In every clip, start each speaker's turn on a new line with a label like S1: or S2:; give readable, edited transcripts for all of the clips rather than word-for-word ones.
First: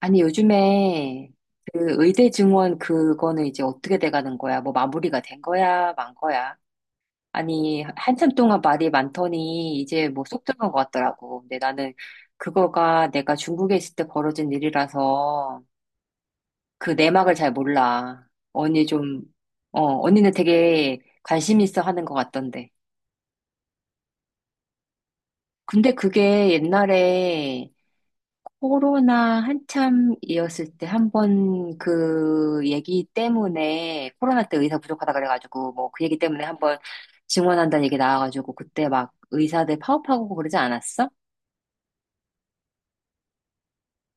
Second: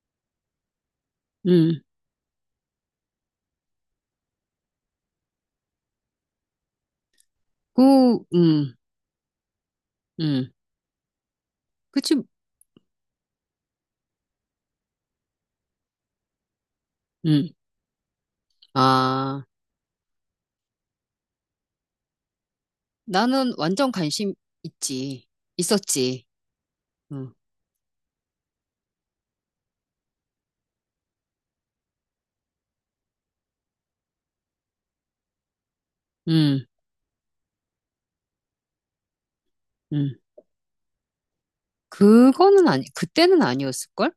S1: 아니, 요즘에
S2: 음.
S1: 그 의대 증원 그거는 이제 어떻게 돼 가는 거야? 뭐 마무리가 된 거야? 만 거야? 아니,
S2: 그,
S1: 한참 동안
S2: 음,
S1: 말이 많더니 이제 뭐 쏙
S2: 음,
S1: 들어간 것 같더라고. 근데 나는
S2: 그치.
S1: 그거가 내가 중국에 있을 때 벌어진 일이라서 그 내막을
S2: 음.
S1: 잘 몰라. 언니 좀,
S2: 아,
S1: 언니는 되게 관심 있어 하는 것 같던데.
S2: 나는 완전 관심 있지,
S1: 근데
S2: 있었지.
S1: 그게
S2: 음.
S1: 옛날에 코로나 한참이었을 때 한 번 그 얘기 때문에 코로나 때 의사 부족하다 그래가지고 뭐 그 얘기 때문에 한
S2: 음.
S1: 번 증원한다는 얘기 나와가지고 그때 막 의사들
S2: 음.
S1: 파업하고 그러지 않았어?
S2: 그거는 아니, 그때는 아니었을걸?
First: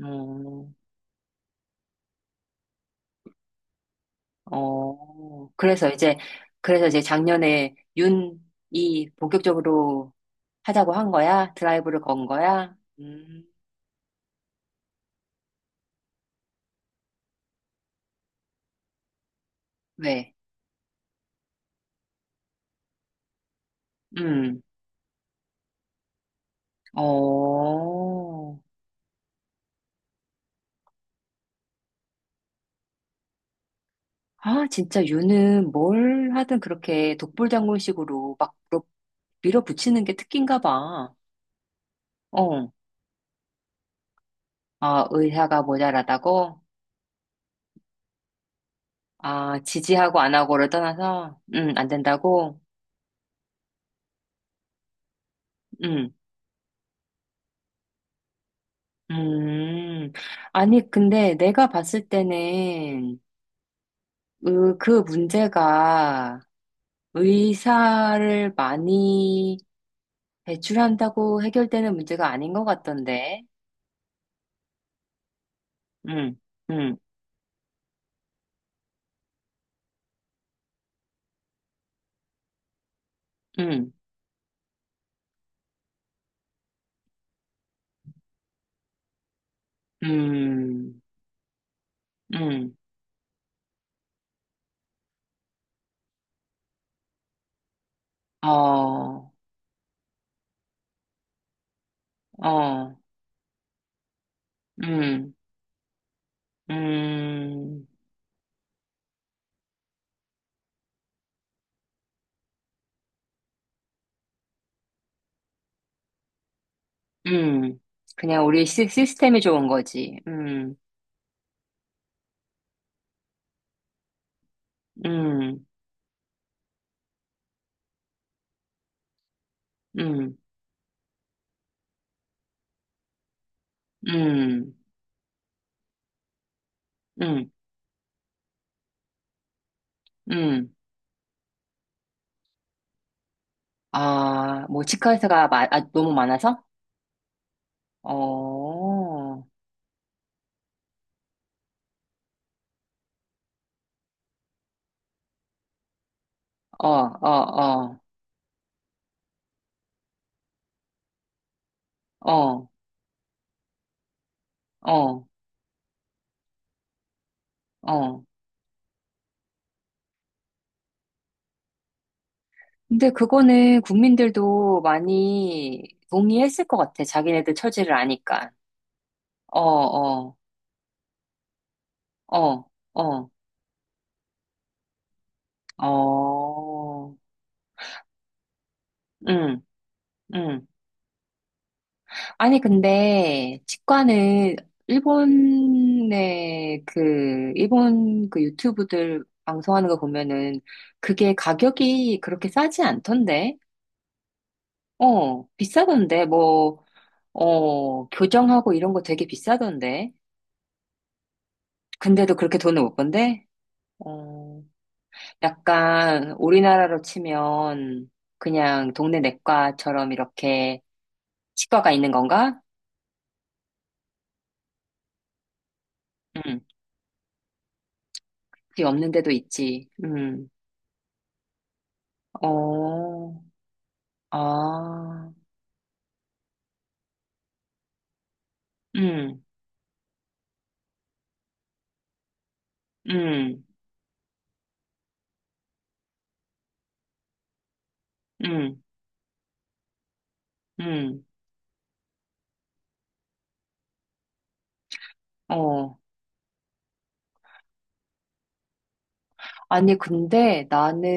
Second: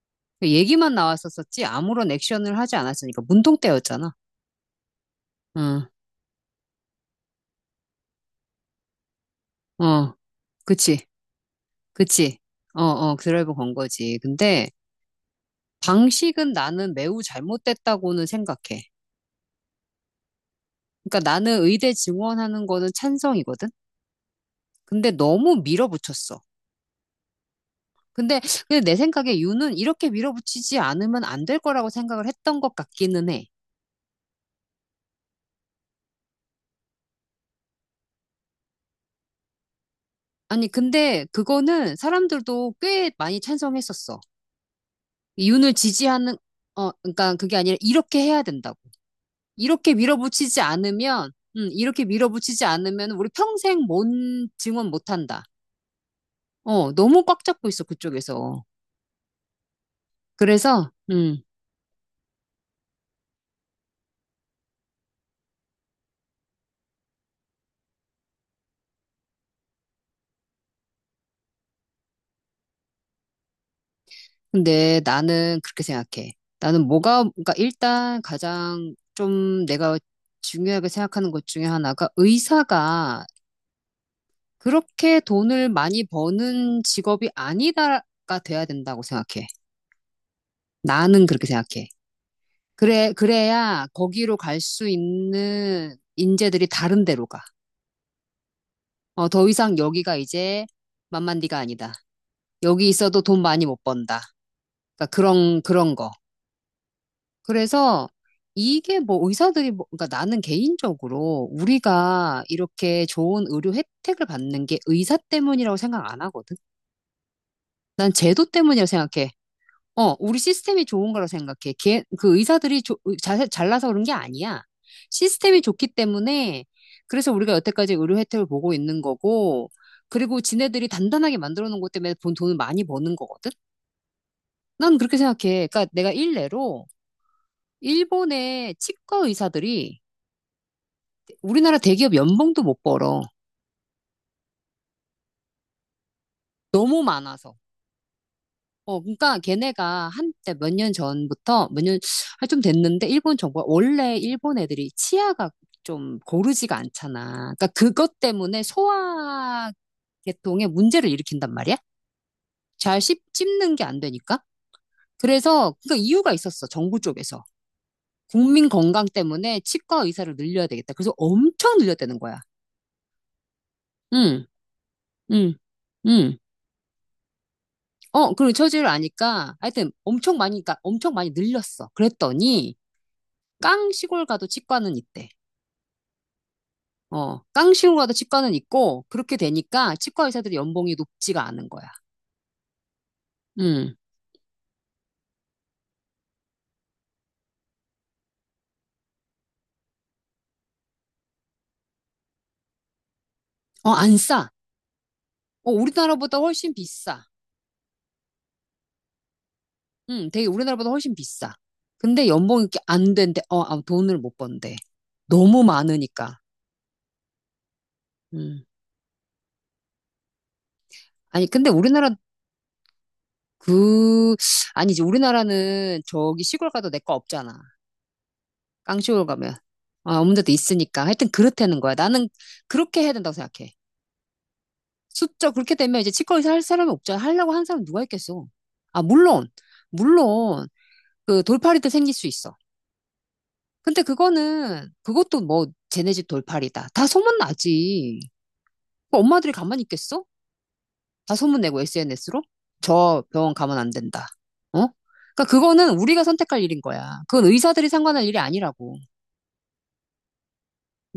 S1: 음,
S2: 얘기만 나왔었었지. 아무런 액션을 하지 않았으니까. 문동 때였잖아.
S1: 어,
S2: 응.
S1: 그래서 이제 작년에 윤이 본격적으로
S2: 어.
S1: 하자고
S2: 그치,
S1: 한 거야? 드라이브를 건
S2: 그치.
S1: 거야?
S2: 어, 어, 드라이브 건 거지. 방식은 나는 매우 잘못됐다고는 생각해.
S1: 왜?
S2: 그러니까 나는 의대 증원하는 거는 찬성이거든?
S1: 음,
S2: 근데 너무 밀어붙였어. 근데,
S1: 어.
S2: 근데 내 생각에 유는 이렇게 밀어붙이지 않으면 안 될 거라고 생각을 했던 것 같기는 해.
S1: 아, 진짜 유는 뭘 하든 그렇게 독불장군식으로 막 밀어붙이는 게 특기인가
S2: 아니,
S1: 봐.
S2: 근데 그거는
S1: 어,
S2: 사람들도 꽤 많이 찬성했었어.
S1: 아, 의사가
S2: 윤을 지지하는,
S1: 모자라다고?
S2: 어, 그러니까 그게 아니라 이렇게 해야 된다고.
S1: 아, 지지하고 안 하고를 떠나서, 안
S2: 이렇게
S1: 된다고?
S2: 밀어붙이지 않으면 우리 평생 뭔 증언 못 한다.
S1: 음,
S2: 어, 너무 꽉 잡고 있어, 그쪽에서.
S1: 음. 아니,
S2: 그래서,
S1: 근데
S2: 음.
S1: 내가 봤을 때는, 으, 그 문제가 의사를 많이 배출한다고 해결되는 문제가 아닌 것 같던데.
S2: 근데 나는 그렇게 생각해.
S1: 음, 음,
S2: 그러니까 일단 가장 좀 내가 중요하게 생각하는 것 중에 하나가, 의사가
S1: 음,
S2: 그렇게 돈을 많이 버는 직업이 아니다가 돼야 된다고 생각해.
S1: 음,
S2: 나는 그렇게 생각해.
S1: 음.
S2: 그래, 그래야 거기로 갈 수 있는 인재들이 다른 데로 가. 어,
S1: 어,
S2: 더 이상 여기가 이제 만만디가 아니다. 여기
S1: 어,
S2: 있어도 돈 많이 못 번다. 그러니까
S1: 음,
S2: 그런 거.
S1: 음,
S2: 그래서 이게 그러니까 나는 개인적으로 우리가 이렇게 좋은 의료 혜택을 받는 게 의사 때문이라고 생각 안 하거든.
S1: 음.
S2: 난 제도
S1: 그냥 우리
S2: 때문이라고 생각해.
S1: 시스템이 좋은
S2: 어,
S1: 거지.
S2: 우리 시스템이 좋은 거라고 생각해. 걔, 그 의사들이 잘나서 그런 게 아니야. 시스템이
S1: 음,
S2: 좋기 때문에 그래서 우리가 여태까지 의료 혜택을 보고 있는 거고,
S1: 음,
S2: 그리고 지네들이 단단하게 만들어 놓은 것 때문에 본 돈을 많이 버는 거거든.
S1: 음,
S2: 난 그렇게 생각해. 그러니까 내가 일례로
S1: 음,
S2: 일본의 치과 의사들이
S1: 음.
S2: 우리나라 대기업 연봉도 못 벌어.
S1: 아, 뭐, 치과의사가 마, 아, 너무 많아서?
S2: 너무 많아서.
S1: 어,
S2: 어, 그러니까
S1: 어,
S2: 걔네가 한 때 몇 년 전부터 몇 년, 아, 좀 됐는데, 일본 정부가, 원래 일본 애들이 치아가 좀 고르지가
S1: 어,
S2: 않잖아. 그러니까
S1: 어,
S2: 그것 때문에 소화계통에 문제를 일으킨단 말이야.
S1: 어,
S2: 씹는 게 안 되니까.
S1: 어,
S2: 그래서 그 이유가 있었어. 정부 쪽에서.
S1: 어.
S2: 국민 건강 때문에 치과 의사를 늘려야 되겠다. 그래서 엄청 늘렸다는 거야.
S1: 근데 그거는
S2: 응,
S1: 국민들도
S2: 응,
S1: 많이
S2: 응.
S1: 동의했을 것 같아. 자기네들 처지를
S2: 어,
S1: 아니까.
S2: 그리고 처지를 아니까
S1: 어,
S2: 하여튼
S1: 어,
S2: 엄청 많이, 그러니까 엄청 많이 늘렸어.
S1: 어,
S2: 그랬더니
S1: 어,
S2: 깡 시골 가도 치과는 있대.
S1: 어.
S2: 어, 깡 시골 가도 치과는 있고, 그렇게
S1: 응,
S2: 되니까 치과 의사들이
S1: 응.
S2: 연봉이 높지가 않은 거야.
S1: 아니, 근데,
S2: 음.
S1: 치과는, 일본의 그, 일본 그 유튜브들 방송하는 거 보면은, 그게 가격이 그렇게 싸지 않던데?
S2: 어, 안 싸.
S1: 어,
S2: 어,
S1: 비싸던데?
S2: 우리나라보다 훨씬
S1: 뭐,
S2: 비싸.
S1: 어, 교정하고 이런 거 되게 비싸던데?
S2: 되게 우리나라보다 훨씬 비싸. 근데
S1: 근데도 그렇게
S2: 연봉이 이렇게
S1: 돈을 못
S2: 안 된대.
S1: 번대?
S2: 돈을 못
S1: 어,
S2: 번대. 너무
S1: 약간,
S2: 많으니까.
S1: 우리나라로 치면,
S2: 음.
S1: 그냥 동네 내과처럼 이렇게
S2: 아니 근데
S1: 치과가
S2: 우리나라
S1: 있는 건가?
S2: 그 아니 이제 우리나라는 저기
S1: 응.
S2: 시골 가도 내 거 없잖아.
S1: 그게
S2: 깡
S1: 없는
S2: 쇼홀
S1: 데도
S2: 가면.
S1: 있지.
S2: 아, 없는
S1: 응.
S2: 데도 있으니까. 하여튼 그렇다는 거야. 나는 그렇게 해야 된다고
S1: 어,
S2: 생각해.
S1: 아,
S2: 숫자 그렇게 되면 이제 치과 의사 할 사람이 없잖아. 하려고 한 사람 누가 있겠어. 아,
S1: 음,
S2: 물론, 물론, 그 돌팔이도 생길 수 있어.
S1: 음,
S2: 근데 그것도 뭐, 쟤네 집 돌팔이다. 다 소문나지.
S1: 음,
S2: 그 엄마들이 가만히 있겠어?
S1: 음,
S2: 다 소문내고 SNS로? 저 병원 가면 안 된다. 어? 그러니까
S1: 어.
S2: 그거는 우리가 선택할 일인 거야. 그건 의사들이 상관할 일이 아니라고.
S1: 아니, 근데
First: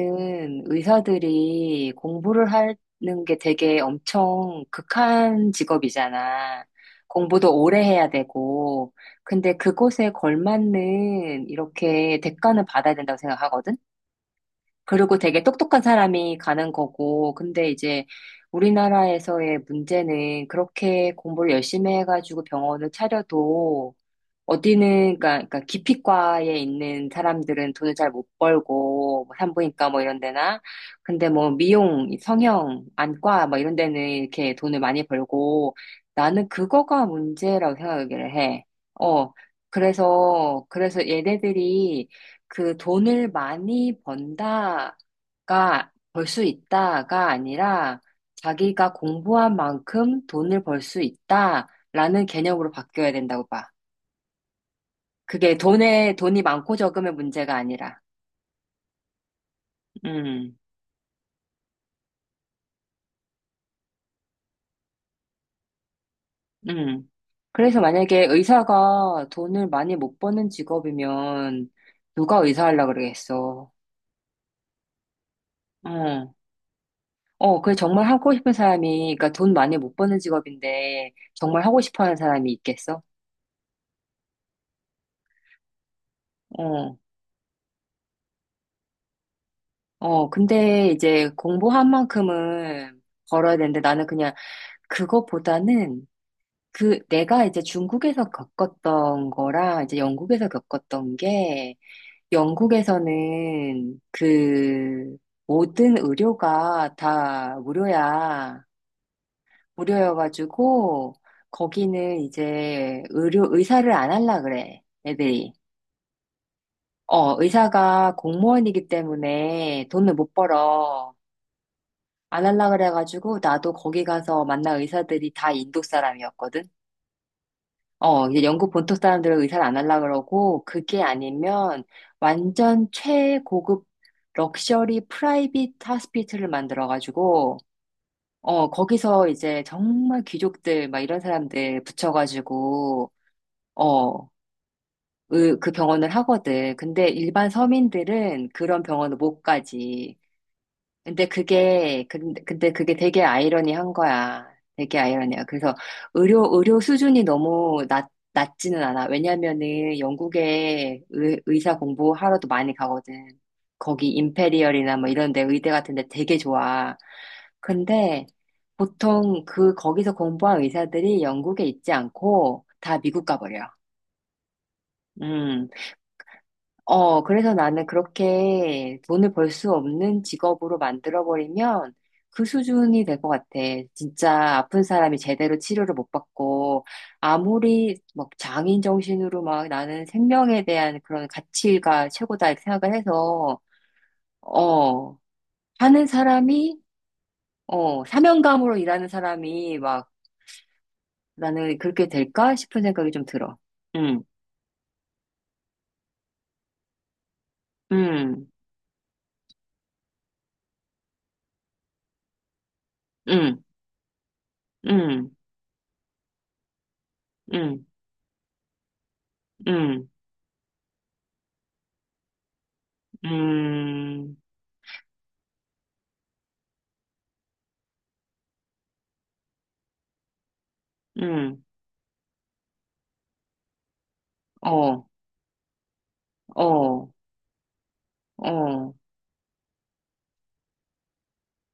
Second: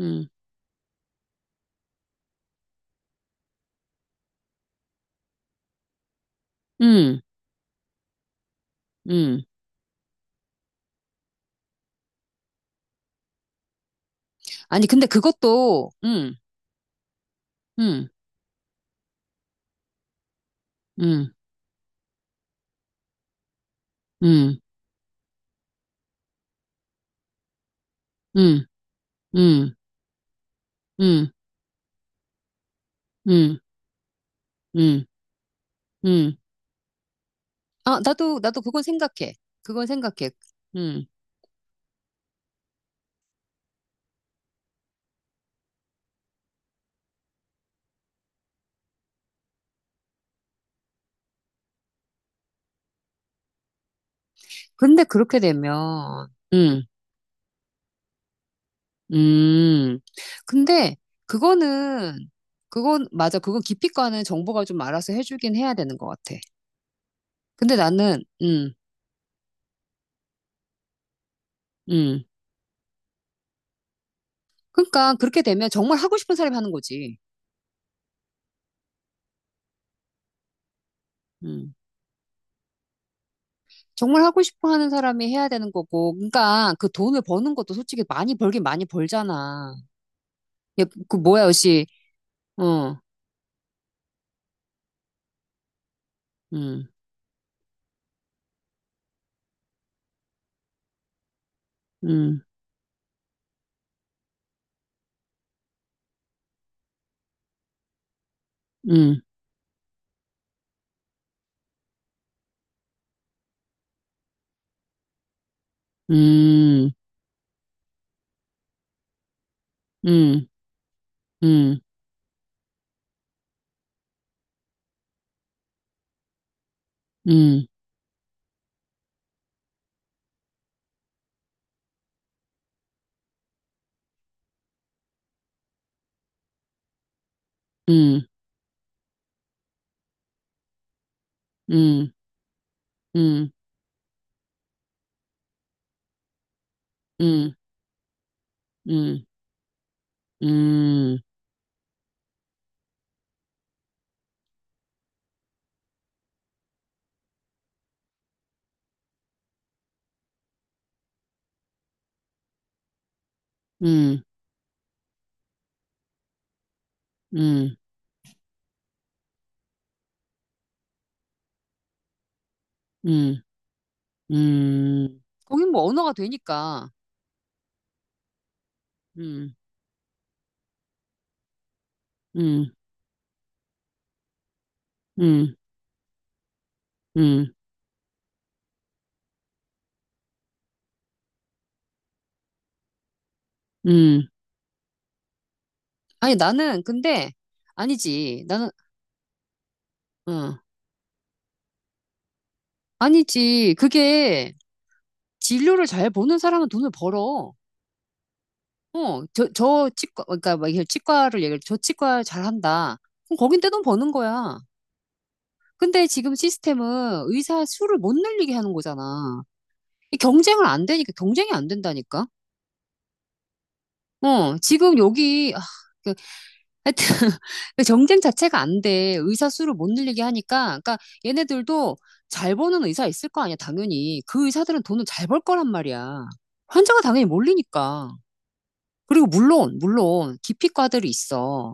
S2: 음,
S1: 의사들이 공부를 하는 게 되게 엄청 극한 직업이잖아.
S2: 음,
S1: 공부도 오래 해야 되고.
S2: 음.
S1: 근데 그곳에 걸맞는 이렇게 대가는 받아야 된다고 생각하거든?
S2: 아니, 근데
S1: 그리고 되게 똑똑한
S2: 그것도,
S1: 사람이 가는 거고, 근데 이제
S2: 음,
S1: 우리나라에서의 문제는 그렇게
S2: 음,
S1: 공부를 열심히 해가지고 병원을 차려도
S2: 음,
S1: 어디는, 그러니까, 기피과에 있는 사람들은 돈을 잘 못
S2: 음,
S1: 벌고, 뭐
S2: 음,
S1: 산부인과 뭐 이런 데나, 근데
S2: 음,
S1: 뭐 미용, 성형, 안과 뭐
S2: 음,
S1: 이런 데는 이렇게 돈을
S2: 음,
S1: 많이 벌고,
S2: 음,
S1: 나는 그거가 문제라고
S2: 아,
S1: 생각을
S2: 나도, 나도
S1: 해.
S2: 그건
S1: 어,
S2: 생각해. 그건 생각해.
S1: 그래서,
S2: 음.
S1: 그래서 얘네들이 그 돈을 많이 벌 수 있다가 아니라, 자기가 공부한 만큼 돈을 벌 수 있다라는 개념으로 바뀌어야 된다고 봐.
S2: 근데 그렇게
S1: 그게
S2: 되면,
S1: 돈이 많고
S2: 음,
S1: 적음의 문제가 아니라.
S2: 음.
S1: 음,
S2: 근데 그거는, 맞아. 그건 기피과는 정보가 좀 알아서 해주긴 해야 되는 것 같아.
S1: 음,
S2: 근데
S1: 그래서
S2: 나는,
S1: 만약에
S2: 음,
S1: 의사가 돈을 많이 못 버는 직업이면
S2: 음.
S1: 누가 의사 하려고 그러겠어.
S2: 그러니까 그렇게 되면 정말 하고
S1: 어,
S2: 싶은 사람이 하는 거지.
S1: 어, 그 정말 하고 싶은 사람이, 그러니까 돈 많이 못 버는 직업인데 정말
S2: 음.
S1: 하고 싶어 하는 사람이 있겠어?
S2: 정말 하고 싶어 하는 사람이 해야 되는 거고. 그러니까 그
S1: 어,
S2: 돈을 버는 것도 솔직히 많이 벌긴 많이 벌잖아.
S1: 어,
S2: 예,
S1: 근데
S2: 그
S1: 이제
S2: 뭐야, 역시.
S1: 공부한
S2: 어,
S1: 만큼은 벌어야 되는데 나는 그냥 그것보다는
S2: 음.
S1: 그 내가 이제 중국에서 겪었던 거랑 이제 영국에서 겪었던 게
S2: 음.
S1: 영국에서는 그 모든 의료가 다 무료야.
S2: 음.
S1: 무료여가지고 거기는 이제 의료 의사를 안 할라 그래. 애들이.
S2: 음.
S1: 어, 의사가 공무원이기 때문에 돈을 못
S2: 음.
S1: 벌어.
S2: 음.
S1: 안 할라 그래가지고 나도 거기 가서 만난 의사들이 다 인도 사람이었거든.
S2: 음.
S1: 어, 이제 영국 본토 사람들은 의사를 안 하려고 그러고, 그게 아니면 완전 최고급 럭셔리 프라이빗 하스피트를 만들어가지고,
S2: 음.
S1: 어, 거기서 이제 정말 귀족들, 막 이런 사람들
S2: 음.
S1: 붙여가지고,
S2: 음.
S1: 어, 그 병원을 하거든. 근데 일반
S2: 음.
S1: 서민들은 그런 병원을
S2: 음.
S1: 못 가지.
S2: 음.
S1: 근데 그게, 근데 그게 되게 아이러니한 거야. 되게 아이러니야. 그래서 의료 수준이 너무 낮지는 않아. 왜냐면은 영국에 의사 공부하러도 많이 가거든. 거기
S2: 음.
S1: 임페리얼이나 뭐 이런 데 의대 같은 데 되게 좋아.
S2: 음.
S1: 근데 보통 그, 거기서 공부한 의사들이 영국에 있지 않고 다 미국
S2: 음.
S1: 가버려.
S2: 음.
S1: 음.
S2: 거긴 뭐 언어가 되니까.
S1: 어, 그래서 나는 그렇게 돈을 벌
S2: 음.
S1: 수 없는 직업으로 만들어버리면 그
S2: 음.
S1: 수준이 될 것 같아. 진짜 아픈 사람이
S2: 음.
S1: 제대로 치료를 못 받고,
S2: 음.
S1: 아무리 막 장인 정신으로 막 나는 생명에 대한 그런 가치가 최고다 이렇게 생각을 해서,
S2: 음.
S1: 어, 하는
S2: 아니,
S1: 사람이,
S2: 나는
S1: 어,
S2: 아니지. 나는,
S1: 사명감으로 일하는 사람이 막
S2: 어.
S1: 나는 그렇게 될까 싶은 생각이 좀 들어.
S2: 아니지.
S1: 응,
S2: 그게, 진료를 잘 보는 사람은 돈을 벌어.
S1: 응,
S2: 그러니까 막 이게 치과 잘한다. 그럼 거긴
S1: 응,
S2: 떼돈 버는 거야.
S1: 응,
S2: 근데 지금 시스템은 의사
S1: 응,
S2: 수를 못 늘리게 하는 거잖아.
S1: 응,
S2: 이 경쟁을 안 되니까, 경쟁이 안 된다니까.
S1: 응.
S2: 어, 지금 여기, 아, 그, 하여튼, 그 경쟁 자체가 안 돼. 의사 수를 못 늘리게 하니까. 그러니까
S1: 응,
S2: 얘네들도 잘 버는 의사 있을 거 아니야, 당연히. 그 의사들은 돈을
S1: 어,
S2: 잘 벌 거란 말이야. 환자가
S1: 어,
S2: 당연히 몰리니까.
S1: 어,
S2: 그리고 물론, 기피과들이 있어.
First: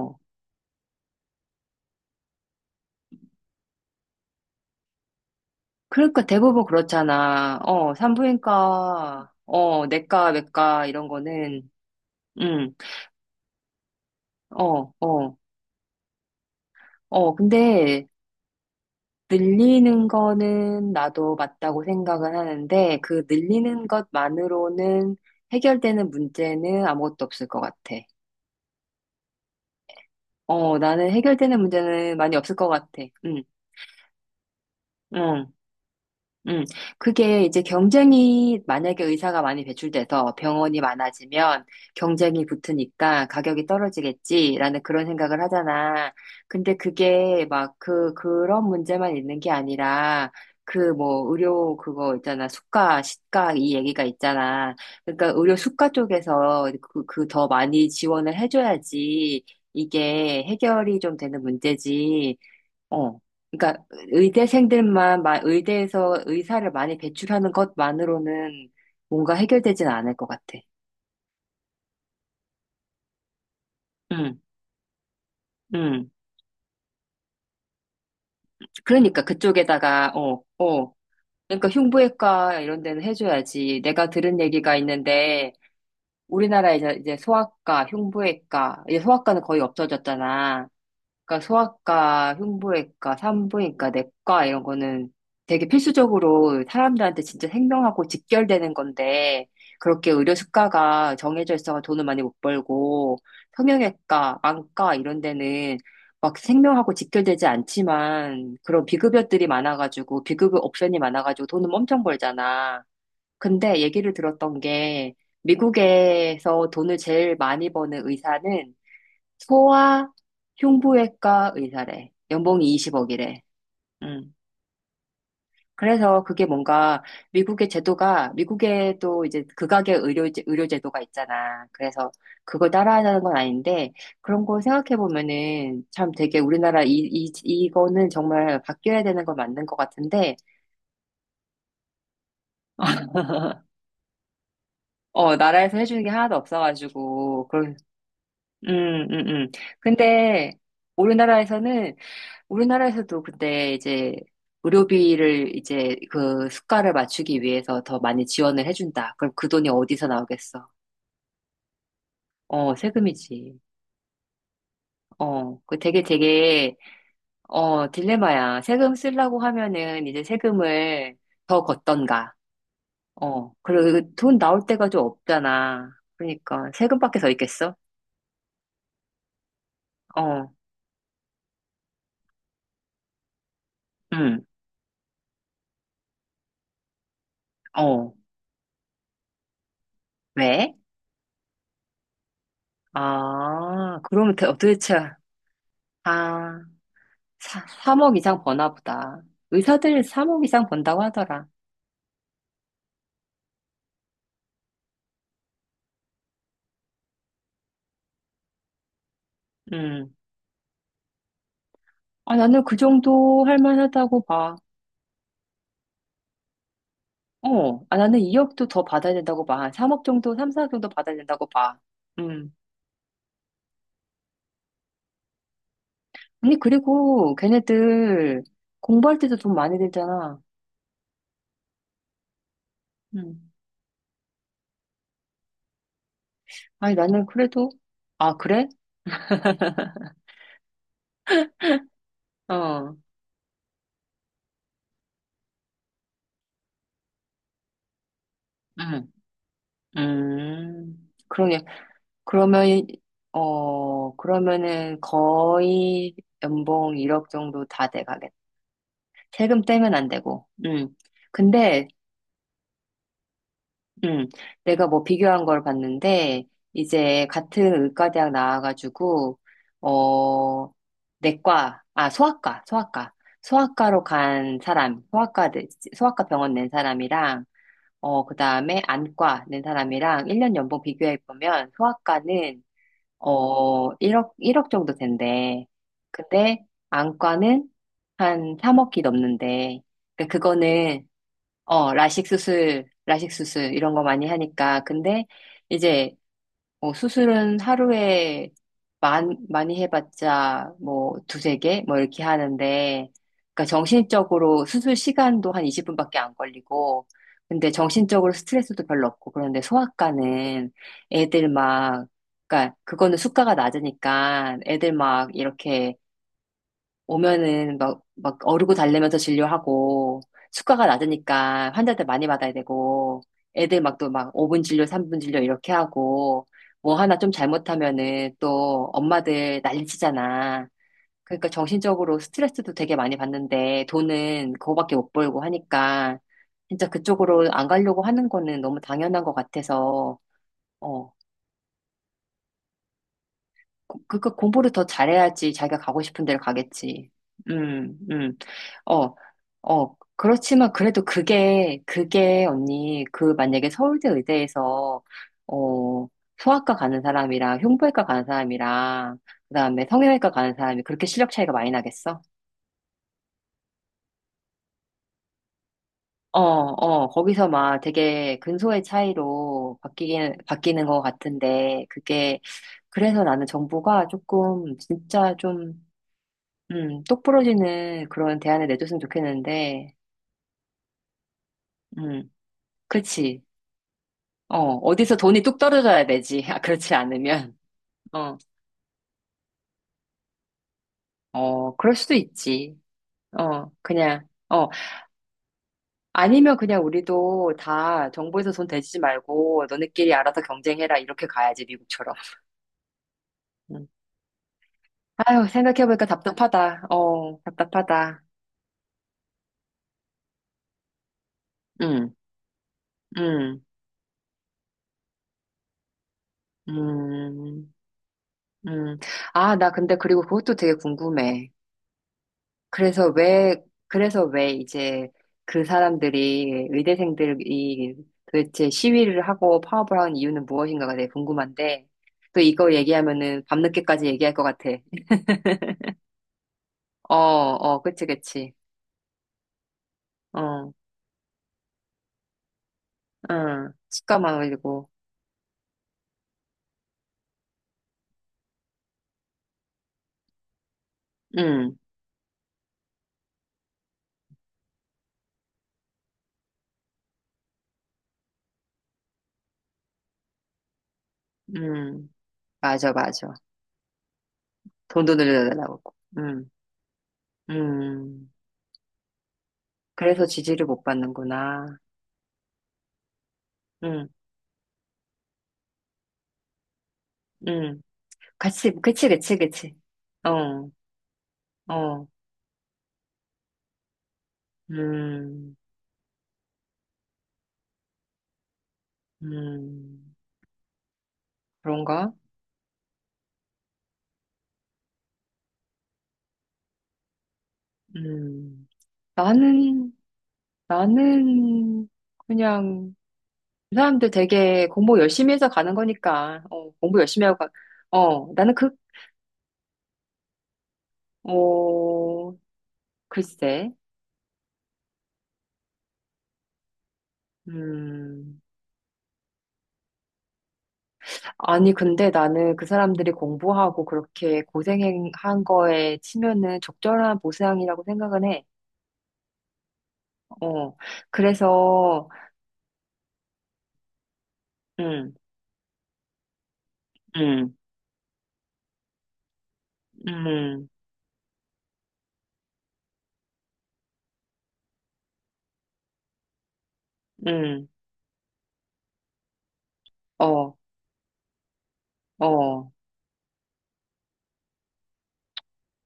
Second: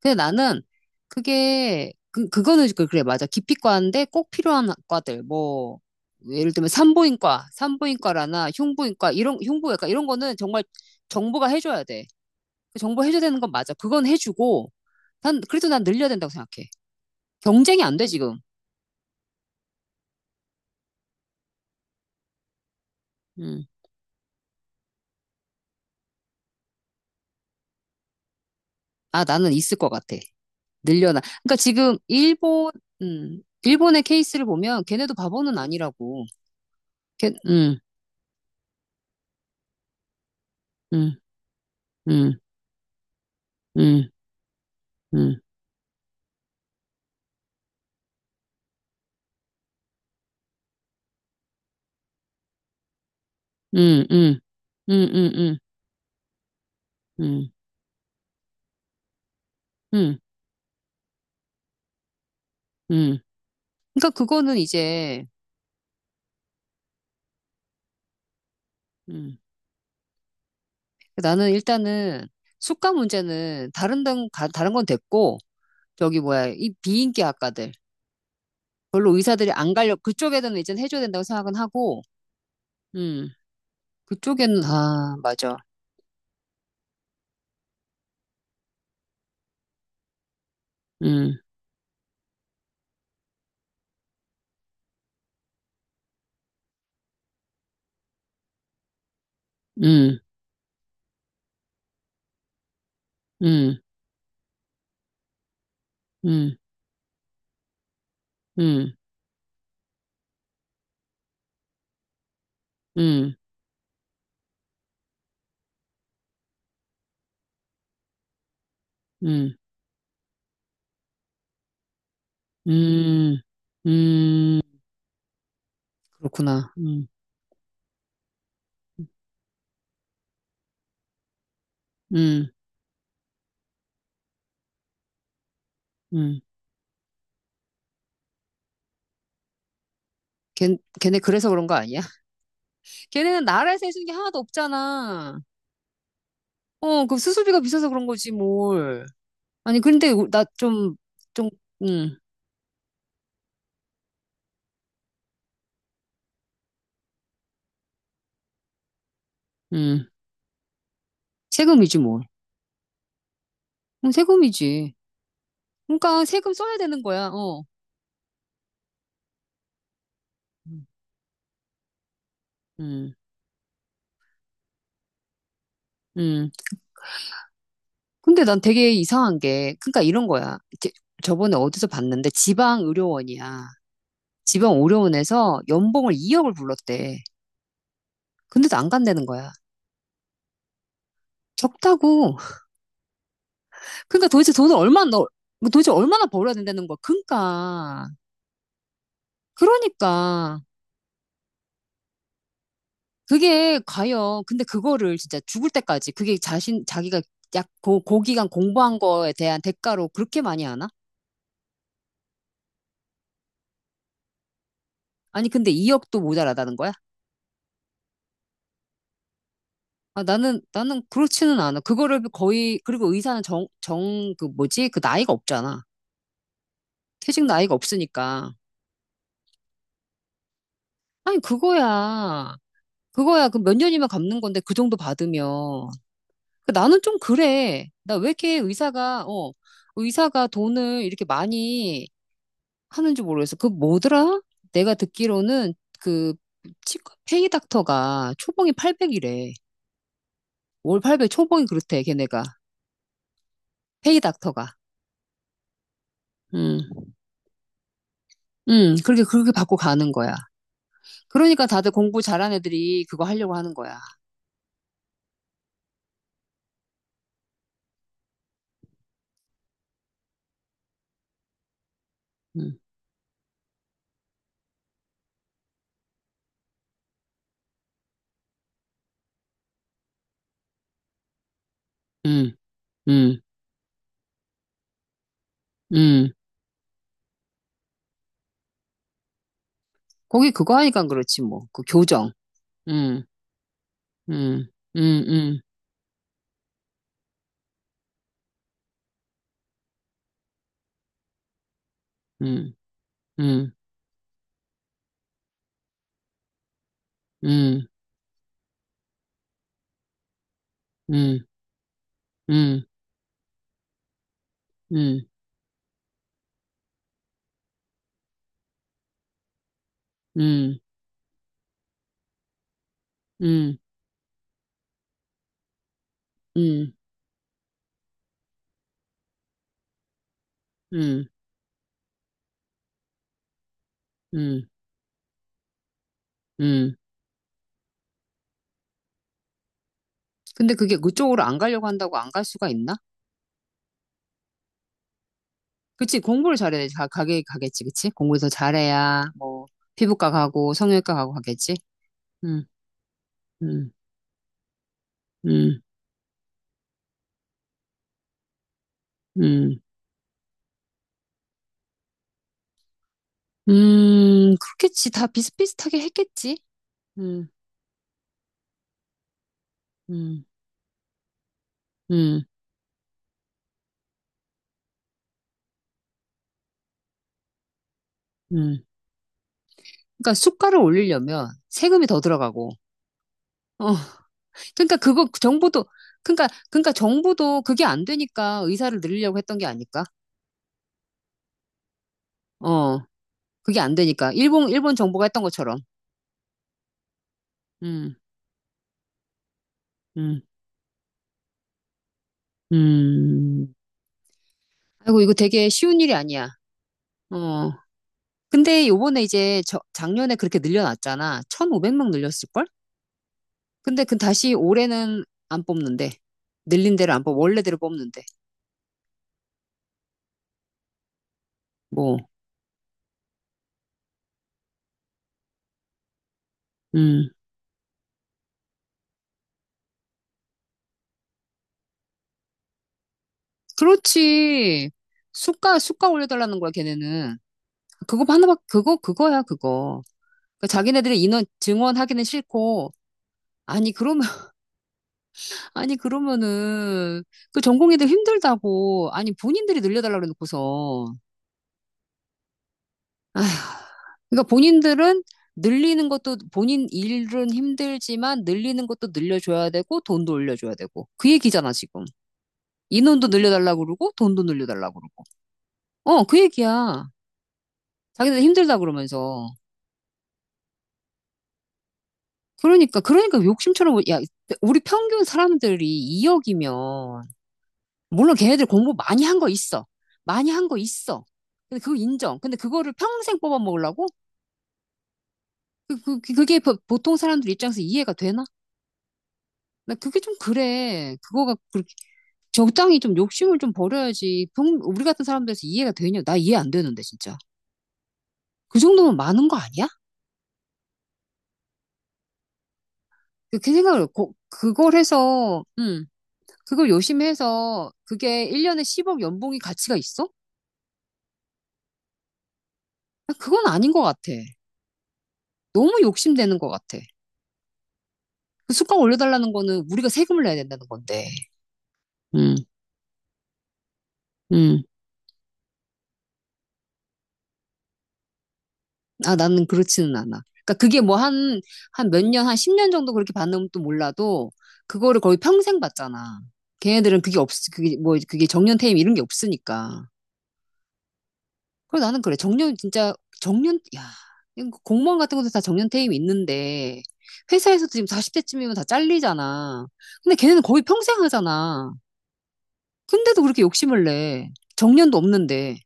S2: 근데 나는 그게, 그, 그거는, 그- 그래, 맞아. 기피과인데 꼭 필요한 과들, 뭐,
S1: 그러니까
S2: 예를
S1: 대부분
S2: 들면
S1: 그렇잖아. 어,
S2: 산부인과라나
S1: 산부인과, 어,
S2: 흉부외과, 이런
S1: 내과,
S2: 거는 정말
S1: 외과, 이런
S2: 정부가
S1: 거는,
S2: 해줘야 돼.
S1: 응,
S2: 정부가 해줘야 되는 건 맞아. 그건 해주고,
S1: 어, 어,
S2: 그래도 난 늘려야 된다고 생각해.
S1: 어.
S2: 경쟁이 안 돼,
S1: 근데
S2: 지금.
S1: 늘리는 거는 나도 맞다고 생각은 하는데, 그
S2: 음.
S1: 늘리는 것만으로는 해결되는 문제는 아무것도 없을 것 같아.
S2: 아, 나는 있을 것 같아.
S1: 어, 나는
S2: 늘려나. 그러니까
S1: 해결되는 문제는 많이 없을 것 같아. 응,
S2: 일본의 케이스를 보면 걔네도
S1: 응.
S2: 바보는 아니라고.
S1: 음,
S2: 걔,
S1: 그게 이제
S2: 음,
S1: 경쟁이 만약에 의사가 많이 배출돼서 병원이
S2: 음,
S1: 많아지면
S2: 음.
S1: 경쟁이 붙으니까 가격이
S2: 음.
S1: 떨어지겠지라는 그런 생각을
S2: 음.
S1: 하잖아. 근데 그게 막 그, 그런 문제만 있는 게 아니라 그 뭐 의료 그거 있잖아. 수가, 시가 이 얘기가
S2: 음. 음.
S1: 있잖아.
S2: 음.
S1: 그러니까 의료
S2: 음.
S1: 수가 쪽에서 그, 그 더
S2: 음.
S1: 많이 지원을 해줘야지
S2: 음. 음.
S1: 이게 해결이 좀 되는 문제지. 어.
S2: 음.
S1: 그러니까
S2: 그러니까 그거는 이제
S1: 의대에서 의사를 많이 배출하는 것만으로는 뭔가
S2: 음.
S1: 해결되진 않을 것 같아.
S2: 나는 일단은 숙가 문제는
S1: 응,
S2: 다른 건 됐고,
S1: 응.
S2: 저기 뭐야, 이 비인기 학과들 별로
S1: 그러니까
S2: 의사들이 안 갈려,
S1: 그쪽에다가 어,
S2: 그쪽에는 이제
S1: 어.
S2: 해줘야 된다고 생각은
S1: 그러니까
S2: 하고.
S1: 흉부외과 이런 데는
S2: 음.
S1: 해줘야지. 내가 들은
S2: 그쪽에는
S1: 얘기가
S2: 아
S1: 있는데
S2: 맞아.
S1: 우리나라에 이제 소아과, 흉부외과, 이제 소아과는 거의 없어졌잖아.
S2: 음.
S1: 그러니까 소아과, 흉부외과, 산부인과, 내과 이런 거는 되게 필수적으로 사람들한테 진짜 생명하고 직결되는 건데 그렇게
S2: 음.
S1: 의료 수가가 정해져 있어서 돈을 많이 못 벌고
S2: 음.
S1: 성형외과, 안과 이런 데는 막
S2: 음.
S1: 생명하고 직결되지 않지만 그런
S2: 음.
S1: 비급여들이 많아가지고 비급여 옵션이 많아가지고 돈은 엄청 벌잖아.
S2: 음.
S1: 근데 얘기를 들었던 게 미국에서 돈을 제일 많이 버는 의사는
S2: 음.
S1: 소아 흉부외과 의사래. 연봉이
S2: 음.
S1: 20억이래. 음.
S2: 음.
S1: 그래서 그게
S2: 그렇구나.
S1: 뭔가
S2: 음.
S1: 미국의 제도가 미국에도 이제 극악의 의료 제도가 있잖아. 그래서
S2: 음.
S1: 그걸 따라하자는 건 아닌데 그런 거 생각해 보면은 참 되게
S2: 음.
S1: 우리나라 이 이거는 정말 바뀌어야 되는 건 맞는 것 같은데
S2: 걔 걔네 그래서 그런 거 아니야? 걔네는 나라에서 해주는 게 하나도
S1: 어
S2: 없잖아.
S1: 나라에서 해주는 게 하나도
S2: 어, 그
S1: 없어가지고
S2: 수수비가
S1: 그런
S2: 비싸서 그런 거지, 뭘.
S1: 음.
S2: 아니, 근데 나
S1: 근데
S2: 좀, 좀,
S1: 우리나라에서는
S2: 음,
S1: 우리나라에서도 근데 이제 의료비를 이제 그 수가를 맞추기 위해서 더 많이 지원을 해준다. 그럼 그 돈이
S2: 음.
S1: 어디서 나오겠어?
S2: 세금이지, 뭘.
S1: 어, 세금이지.
S2: 세금이지.
S1: 어,
S2: 그러니까 세금 써야 되는 거야, 어.
S1: 어, 딜레마야. 세금 쓰려고 하면은 이제
S2: 음.
S1: 세금을 더 걷던가.
S2: 음.
S1: 어, 그리고 그 돈 나올 때가 좀 없잖아.
S2: 음.
S1: 그러니까 세금밖에 더 있겠어?
S2: 근데 난 되게 이상한 게, 그러니까 이런
S1: 어,
S2: 거야. 제- 저번에 어디서 봤는데 지방 의료원이야.
S1: 응,
S2: 지방 의료원에서 연봉을 2억을 불렀대.
S1: 어,
S2: 근데도 안 간다는 거야.
S1: 왜?
S2: 적다고.
S1: 아,
S2: 그러니까
S1: 그러면 도대체,
S2: 도대체 얼마나 벌어야
S1: 아.
S2: 된다는 거야. 그러니까.
S1: 3억 이상 버나 보다. 의사들 3억
S2: 그러니까
S1: 이상 번다고 하더라.
S2: 그게 과연, 근데 그거를 진짜 죽을 때까지 그게 자신 자기가 약 고기간 공부한 거에 대한 대가로
S1: 음.
S2: 그렇게 많이 하나?
S1: 아, 나는 그 정도 할 만하다고 봐.
S2: 아니 근데 2억도 모자라다는 거야?
S1: 어. 아, 나는 2억도 더 받아야 된다고 봐. 3억
S2: 아
S1: 정도, 3,
S2: 나는
S1: 4억 정도 받아야 된다고
S2: 그렇지는
S1: 봐.
S2: 않아. 그거를
S1: 음.
S2: 거의. 그리고 의사는 정 정 그 뭐지? 그 나이가 없잖아.
S1: 아니, 그리고
S2: 퇴직 나이가
S1: 걔네들
S2: 없으니까.
S1: 공부할 때도 돈 많이 들잖아.
S2: 아니 그거야. 그거야.
S1: 음.
S2: 그 몇 년이면 갚는 건데 그 정도 받으면, 그
S1: 아니,
S2: 나는 좀
S1: 나는 그래도,
S2: 그래. 나 왜
S1: 아,
S2: 이렇게
S1: 그래?
S2: 의사가, 어, 의사가 돈을 이렇게 많이
S1: 어.
S2: 하는지 모르겠어. 그 뭐더라? 내가 듣기로는 그 치과 페이 닥터가 초봉이
S1: 음.
S2: 800이래. 월
S1: 음.
S2: 800
S1: 그러게.
S2: 초봉이 그렇대, 걔네가.
S1: 그러면, 어,
S2: 페이 닥터가.
S1: 그러면은 거의
S2: 음.
S1: 연봉 1억 정도 다돼가겠다.
S2: 그렇게 그렇게
S1: 세금
S2: 받고
S1: 떼면 안
S2: 가는 거야.
S1: 되고. 음.
S2: 그러니까
S1: 근데
S2: 다들 공부 잘한 애들이 그거 하려고 하는 거야.
S1: 음. 내가 뭐 비교한 걸 봤는데 이제 같은 의과대학 나와가지고 어 내과 아
S2: 음.
S1: 소아과 소아과로 간 사람 소아과 병원 낸 사람이랑 어 그다음에 안과 낸 사람이랑 1년 연봉 비교해 보면
S2: 음.
S1: 소아과는
S2: 음.
S1: 어 1억 일억 정도 된대.
S2: 음.
S1: 근데 안과는 한 3억이 넘는데 그러니까
S2: 거기 그거 하니까
S1: 그거는
S2: 그렇지 뭐. 그
S1: 어,
S2: 교정. 음.
S1: 라식 수술, 이런 거 많이
S2: 음.
S1: 하니까. 근데
S2: 음.
S1: 이제, 뭐 수술은 하루에 많이 해봤자, 뭐, 두세 개? 뭐, 이렇게
S2: 음.
S1: 하는데, 그러니까
S2: 음.
S1: 정신적으로 수술 시간도 한 20분밖에 안 걸리고, 근데
S2: 음.
S1: 정신적으로 스트레스도 별로 없고, 그런데 소아과는
S2: 음.
S1: 애들 막, 그러니까
S2: 음.
S1: 그거는 수가가 낮으니까 애들
S2: 음.
S1: 막 이렇게 오면은 막, 막 어르고 달래면서 진료하고,
S2: 음.
S1: 수가가 낮으니까 환자들 많이 받아야 되고,
S2: 음.
S1: 애들 막 또 막 5분 진료, 3분 진료 이렇게 하고,
S2: 음. 음.
S1: 뭐 하나 좀 잘못하면은 또 엄마들 난리치잖아.
S2: 음.
S1: 그러니까 정신적으로 스트레스도 되게 많이 받는데, 돈은
S2: 음.
S1: 그거밖에 못 벌고 하니까, 진짜
S2: 음,
S1: 그쪽으로 안 가려고 하는 거는 너무 당연한 것 같아서,
S2: 근데 그게
S1: 어,
S2: 그쪽으로 안 가려고 한다고 안 갈 수가 있나?
S1: 그거 공부를 더 잘해야지 자기가 가고
S2: 그치,
S1: 싶은 데를
S2: 공부를 잘해야
S1: 가겠지.
S2: 가겠지,
S1: 음,
S2: 그치?
S1: 음.
S2: 공부를 더
S1: 어,
S2: 잘해야, 뭐,
S1: 어.
S2: 피부과
S1: 그렇지만
S2: 가고,
S1: 그래도
S2: 성형외과 가고 가겠지?
S1: 그게, 그게
S2: 음.
S1: 언니, 그 만약에
S2: 음.
S1: 서울대 의대에서,
S2: 음.
S1: 어, 소아과 가는 사람이랑 흉부외과 가는 사람이랑,
S2: 음.
S1: 그다음에 성형외과 가는 사람이 그렇게 실력 차이가 많이 나겠어?
S2: 그렇겠지. 다 비슷비슷하게
S1: 어,
S2: 했겠지?
S1: 어, 거기서
S2: 음.
S1: 막 되게 근소의 차이로
S2: 음.
S1: 바뀌는 것 같은데, 그게,
S2: 음.
S1: 그래서 나는 정부가 조금, 진짜 좀, 똑 부러지는 그런 대안을
S2: 음.
S1: 내줬으면 좋겠는데,
S2: 그러니까 수가를 올리려면 세금이 더
S1: 음,
S2: 들어가고,
S1: 그치.
S2: 어,
S1: 어,
S2: 그러니까
S1: 어디서 돈이 뚝 떨어져야 되지. 아,
S2: 그러니까
S1: 그렇지 않으면.
S2: 정부도 그게 안
S1: 어,
S2: 되니까 의사를 늘리려고 했던 게 아닐까?
S1: 어, 그럴 수도 있지.
S2: 어,
S1: 어,
S2: 그게 안
S1: 그냥,
S2: 되니까.
S1: 어,
S2: 일본 정부가 했던 것처럼.
S1: 아니면 그냥 우리도 다
S2: 음,
S1: 정부에서 돈 대지 말고 너네끼리 알아서
S2: 음.
S1: 경쟁해라. 이렇게 가야지, 미국처럼.
S2: 음.
S1: 음.
S2: 아이고, 이거
S1: 아유,
S2: 되게 쉬운
S1: 생각해보니까
S2: 일이 아니야.
S1: 답답하다. 어,
S2: 어.
S1: 답답하다.
S2: 근데 요번에 이제 작년에 그렇게 늘려놨잖아. 1,500명
S1: 음,
S2: 늘렸을걸?
S1: 음,
S2: 근데 그 다시 올해는 안 뽑는데. 늘린 대로 안 뽑,
S1: 음,
S2: 원래대로 뽑는데.
S1: 음. 아, 나 근데 그리고 그것도 되게 궁금해.
S2: 뭐,
S1: 그래서 왜 이제 그 사람들이,
S2: 음.
S1: 의대생들이 도대체 시위를 하고 파업을 하는 이유는 무엇인가가 되게 궁금한데, 또 이거 얘기하면은 밤늦게까지 얘기할 것 같아.
S2: 그렇지. 수가 올려달라는 거야,
S1: 어,
S2: 걔네는.
S1: 어, 그치, 그치.
S2: 그거야, 그거. 그러니까
S1: 어,
S2: 자기네들이 인원, 증원하기는 싫고.
S1: 응.
S2: 아니,
S1: 시가
S2: 그러면,
S1: 많아지고,
S2: 아니, 그러면은, 그 전공의들 힘들다고. 아니, 본인들이 늘려달라 그래놓고서.
S1: 응,
S2: 아휴, 그러니까 본인들은 늘리는 것도 본인 일은 힘들지만, 늘리는 것도 늘려줘야 되고, 돈도 올려줘야 되고, 그 얘기잖아 지금.
S1: 응. 맞아, 맞아.
S2: 인원도 늘려달라고 그러고 돈도 늘려달라고
S1: 돈도
S2: 그러고,
S1: 늘려달라고.
S2: 어, 그
S1: 응,
S2: 얘기야.
S1: 응.
S2: 자기들 힘들다 그러면서.
S1: 그래서 지지를 못 받는구나.
S2: 그러니까 욕심처럼
S1: 응,
S2: 야, 우리 평균 사람들이 2억이면,
S1: 응.
S2: 물론 걔네들
S1: 같이,
S2: 공부
S1: 그치,
S2: 많이
S1: 그치,
S2: 한 거
S1: 그치.
S2: 있어, 많이 한
S1: 어,
S2: 거 있어, 근데 그거
S1: 어,
S2: 인정. 근데 그거를 평생 뽑아먹으려고
S1: 음.
S2: 그게 보통 사람들 입장에서 이해가 되나. 나
S1: 음,
S2: 그게 좀 그래. 그거가 그렇게.
S1: 그런가?
S2: 적당히 좀 욕심을 좀 버려야지. 우리 같은 사람들에서 이해가 되냐? 나 이해 안 되는데 진짜.
S1: 음,
S2: 그 정도면 많은 거 아니야?
S1: 나는, 나는 그냥
S2: 그렇게
S1: 이
S2: 생각을
S1: 사람들 되게
S2: 그걸
S1: 공부 열심히 해서
S2: 해서
S1: 가는
S2: 음,
S1: 거니까, 어,
S2: 그걸
S1: 공부
S2: 열심히
S1: 열심히 하고, 가,
S2: 해서
S1: 어,
S2: 그게
S1: 나는 그,
S2: 1년에 10억 연봉이 가치가 있어?
S1: 어,
S2: 나 그건
S1: 글쎄.
S2: 아닌 것 같아. 너무 욕심되는 것 같아.
S1: 음,
S2: 그 수가 올려달라는 거는 우리가 세금을 내야 된다는 건데.
S1: 아니, 근데 나는
S2: 음,
S1: 그 사람들이 공부하고 그렇게
S2: 음.
S1: 고생한 거에 치면은 적절한 보상이라고 생각은 해.
S2: 아, 나는 그렇지는 않아.
S1: 어,
S2: 그러니까 그게 뭐
S1: 그래서,
S2: 한 몇 년, 한 10년 정도 그렇게 받는 것도 몰라도,
S1: 음,
S2: 그거를 거의 평생 받잖아. 걔네들은 그게 없,
S1: 음,
S2: 그게 뭐, 그게 정년 퇴임 이런 게 없으니까.
S1: 음,
S2: 그래서 나는 그래. 야, 이거 공무원 같은 것도 다 정년 퇴임 있는데,
S1: 음,
S2: 회사에서도 지금 40대쯤이면 다 잘리잖아. 근데
S1: 어,
S2: 걔네는 거의 평생 하잖아.
S1: 어.
S2: 근데도 그렇게 욕심을 내. 정년도 없는데.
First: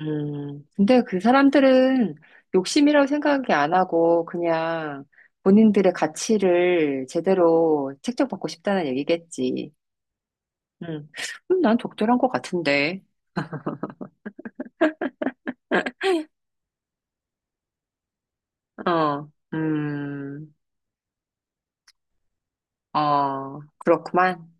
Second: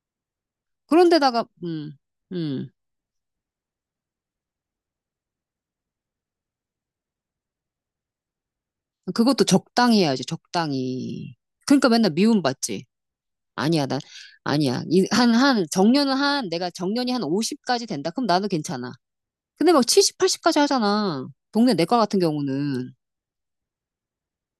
S1: 근데 그
S2: 그런데다가, 음,
S1: 사람들은
S2: 음.
S1: 욕심이라고 생각이 안 하고 그냥 본인들의 가치를 제대로 책정받고 싶다는
S2: 그것도
S1: 얘기겠지.
S2: 적당히 해야지,
S1: 음,
S2: 적당히.
S1: 난
S2: 그러니까 맨날
S1: 적절한 것
S2: 미움받지.
S1: 같은데.
S2: 아니야, 난, 아니야. 이, 한, 한, 정년은 한, 내가 정년이 한 50까지 된다. 그럼 나도 괜찮아.
S1: 어,
S2: 근데 막 70, 80까지 하잖아. 동네 내과 같은 경우는.
S1: 어, 그렇구만.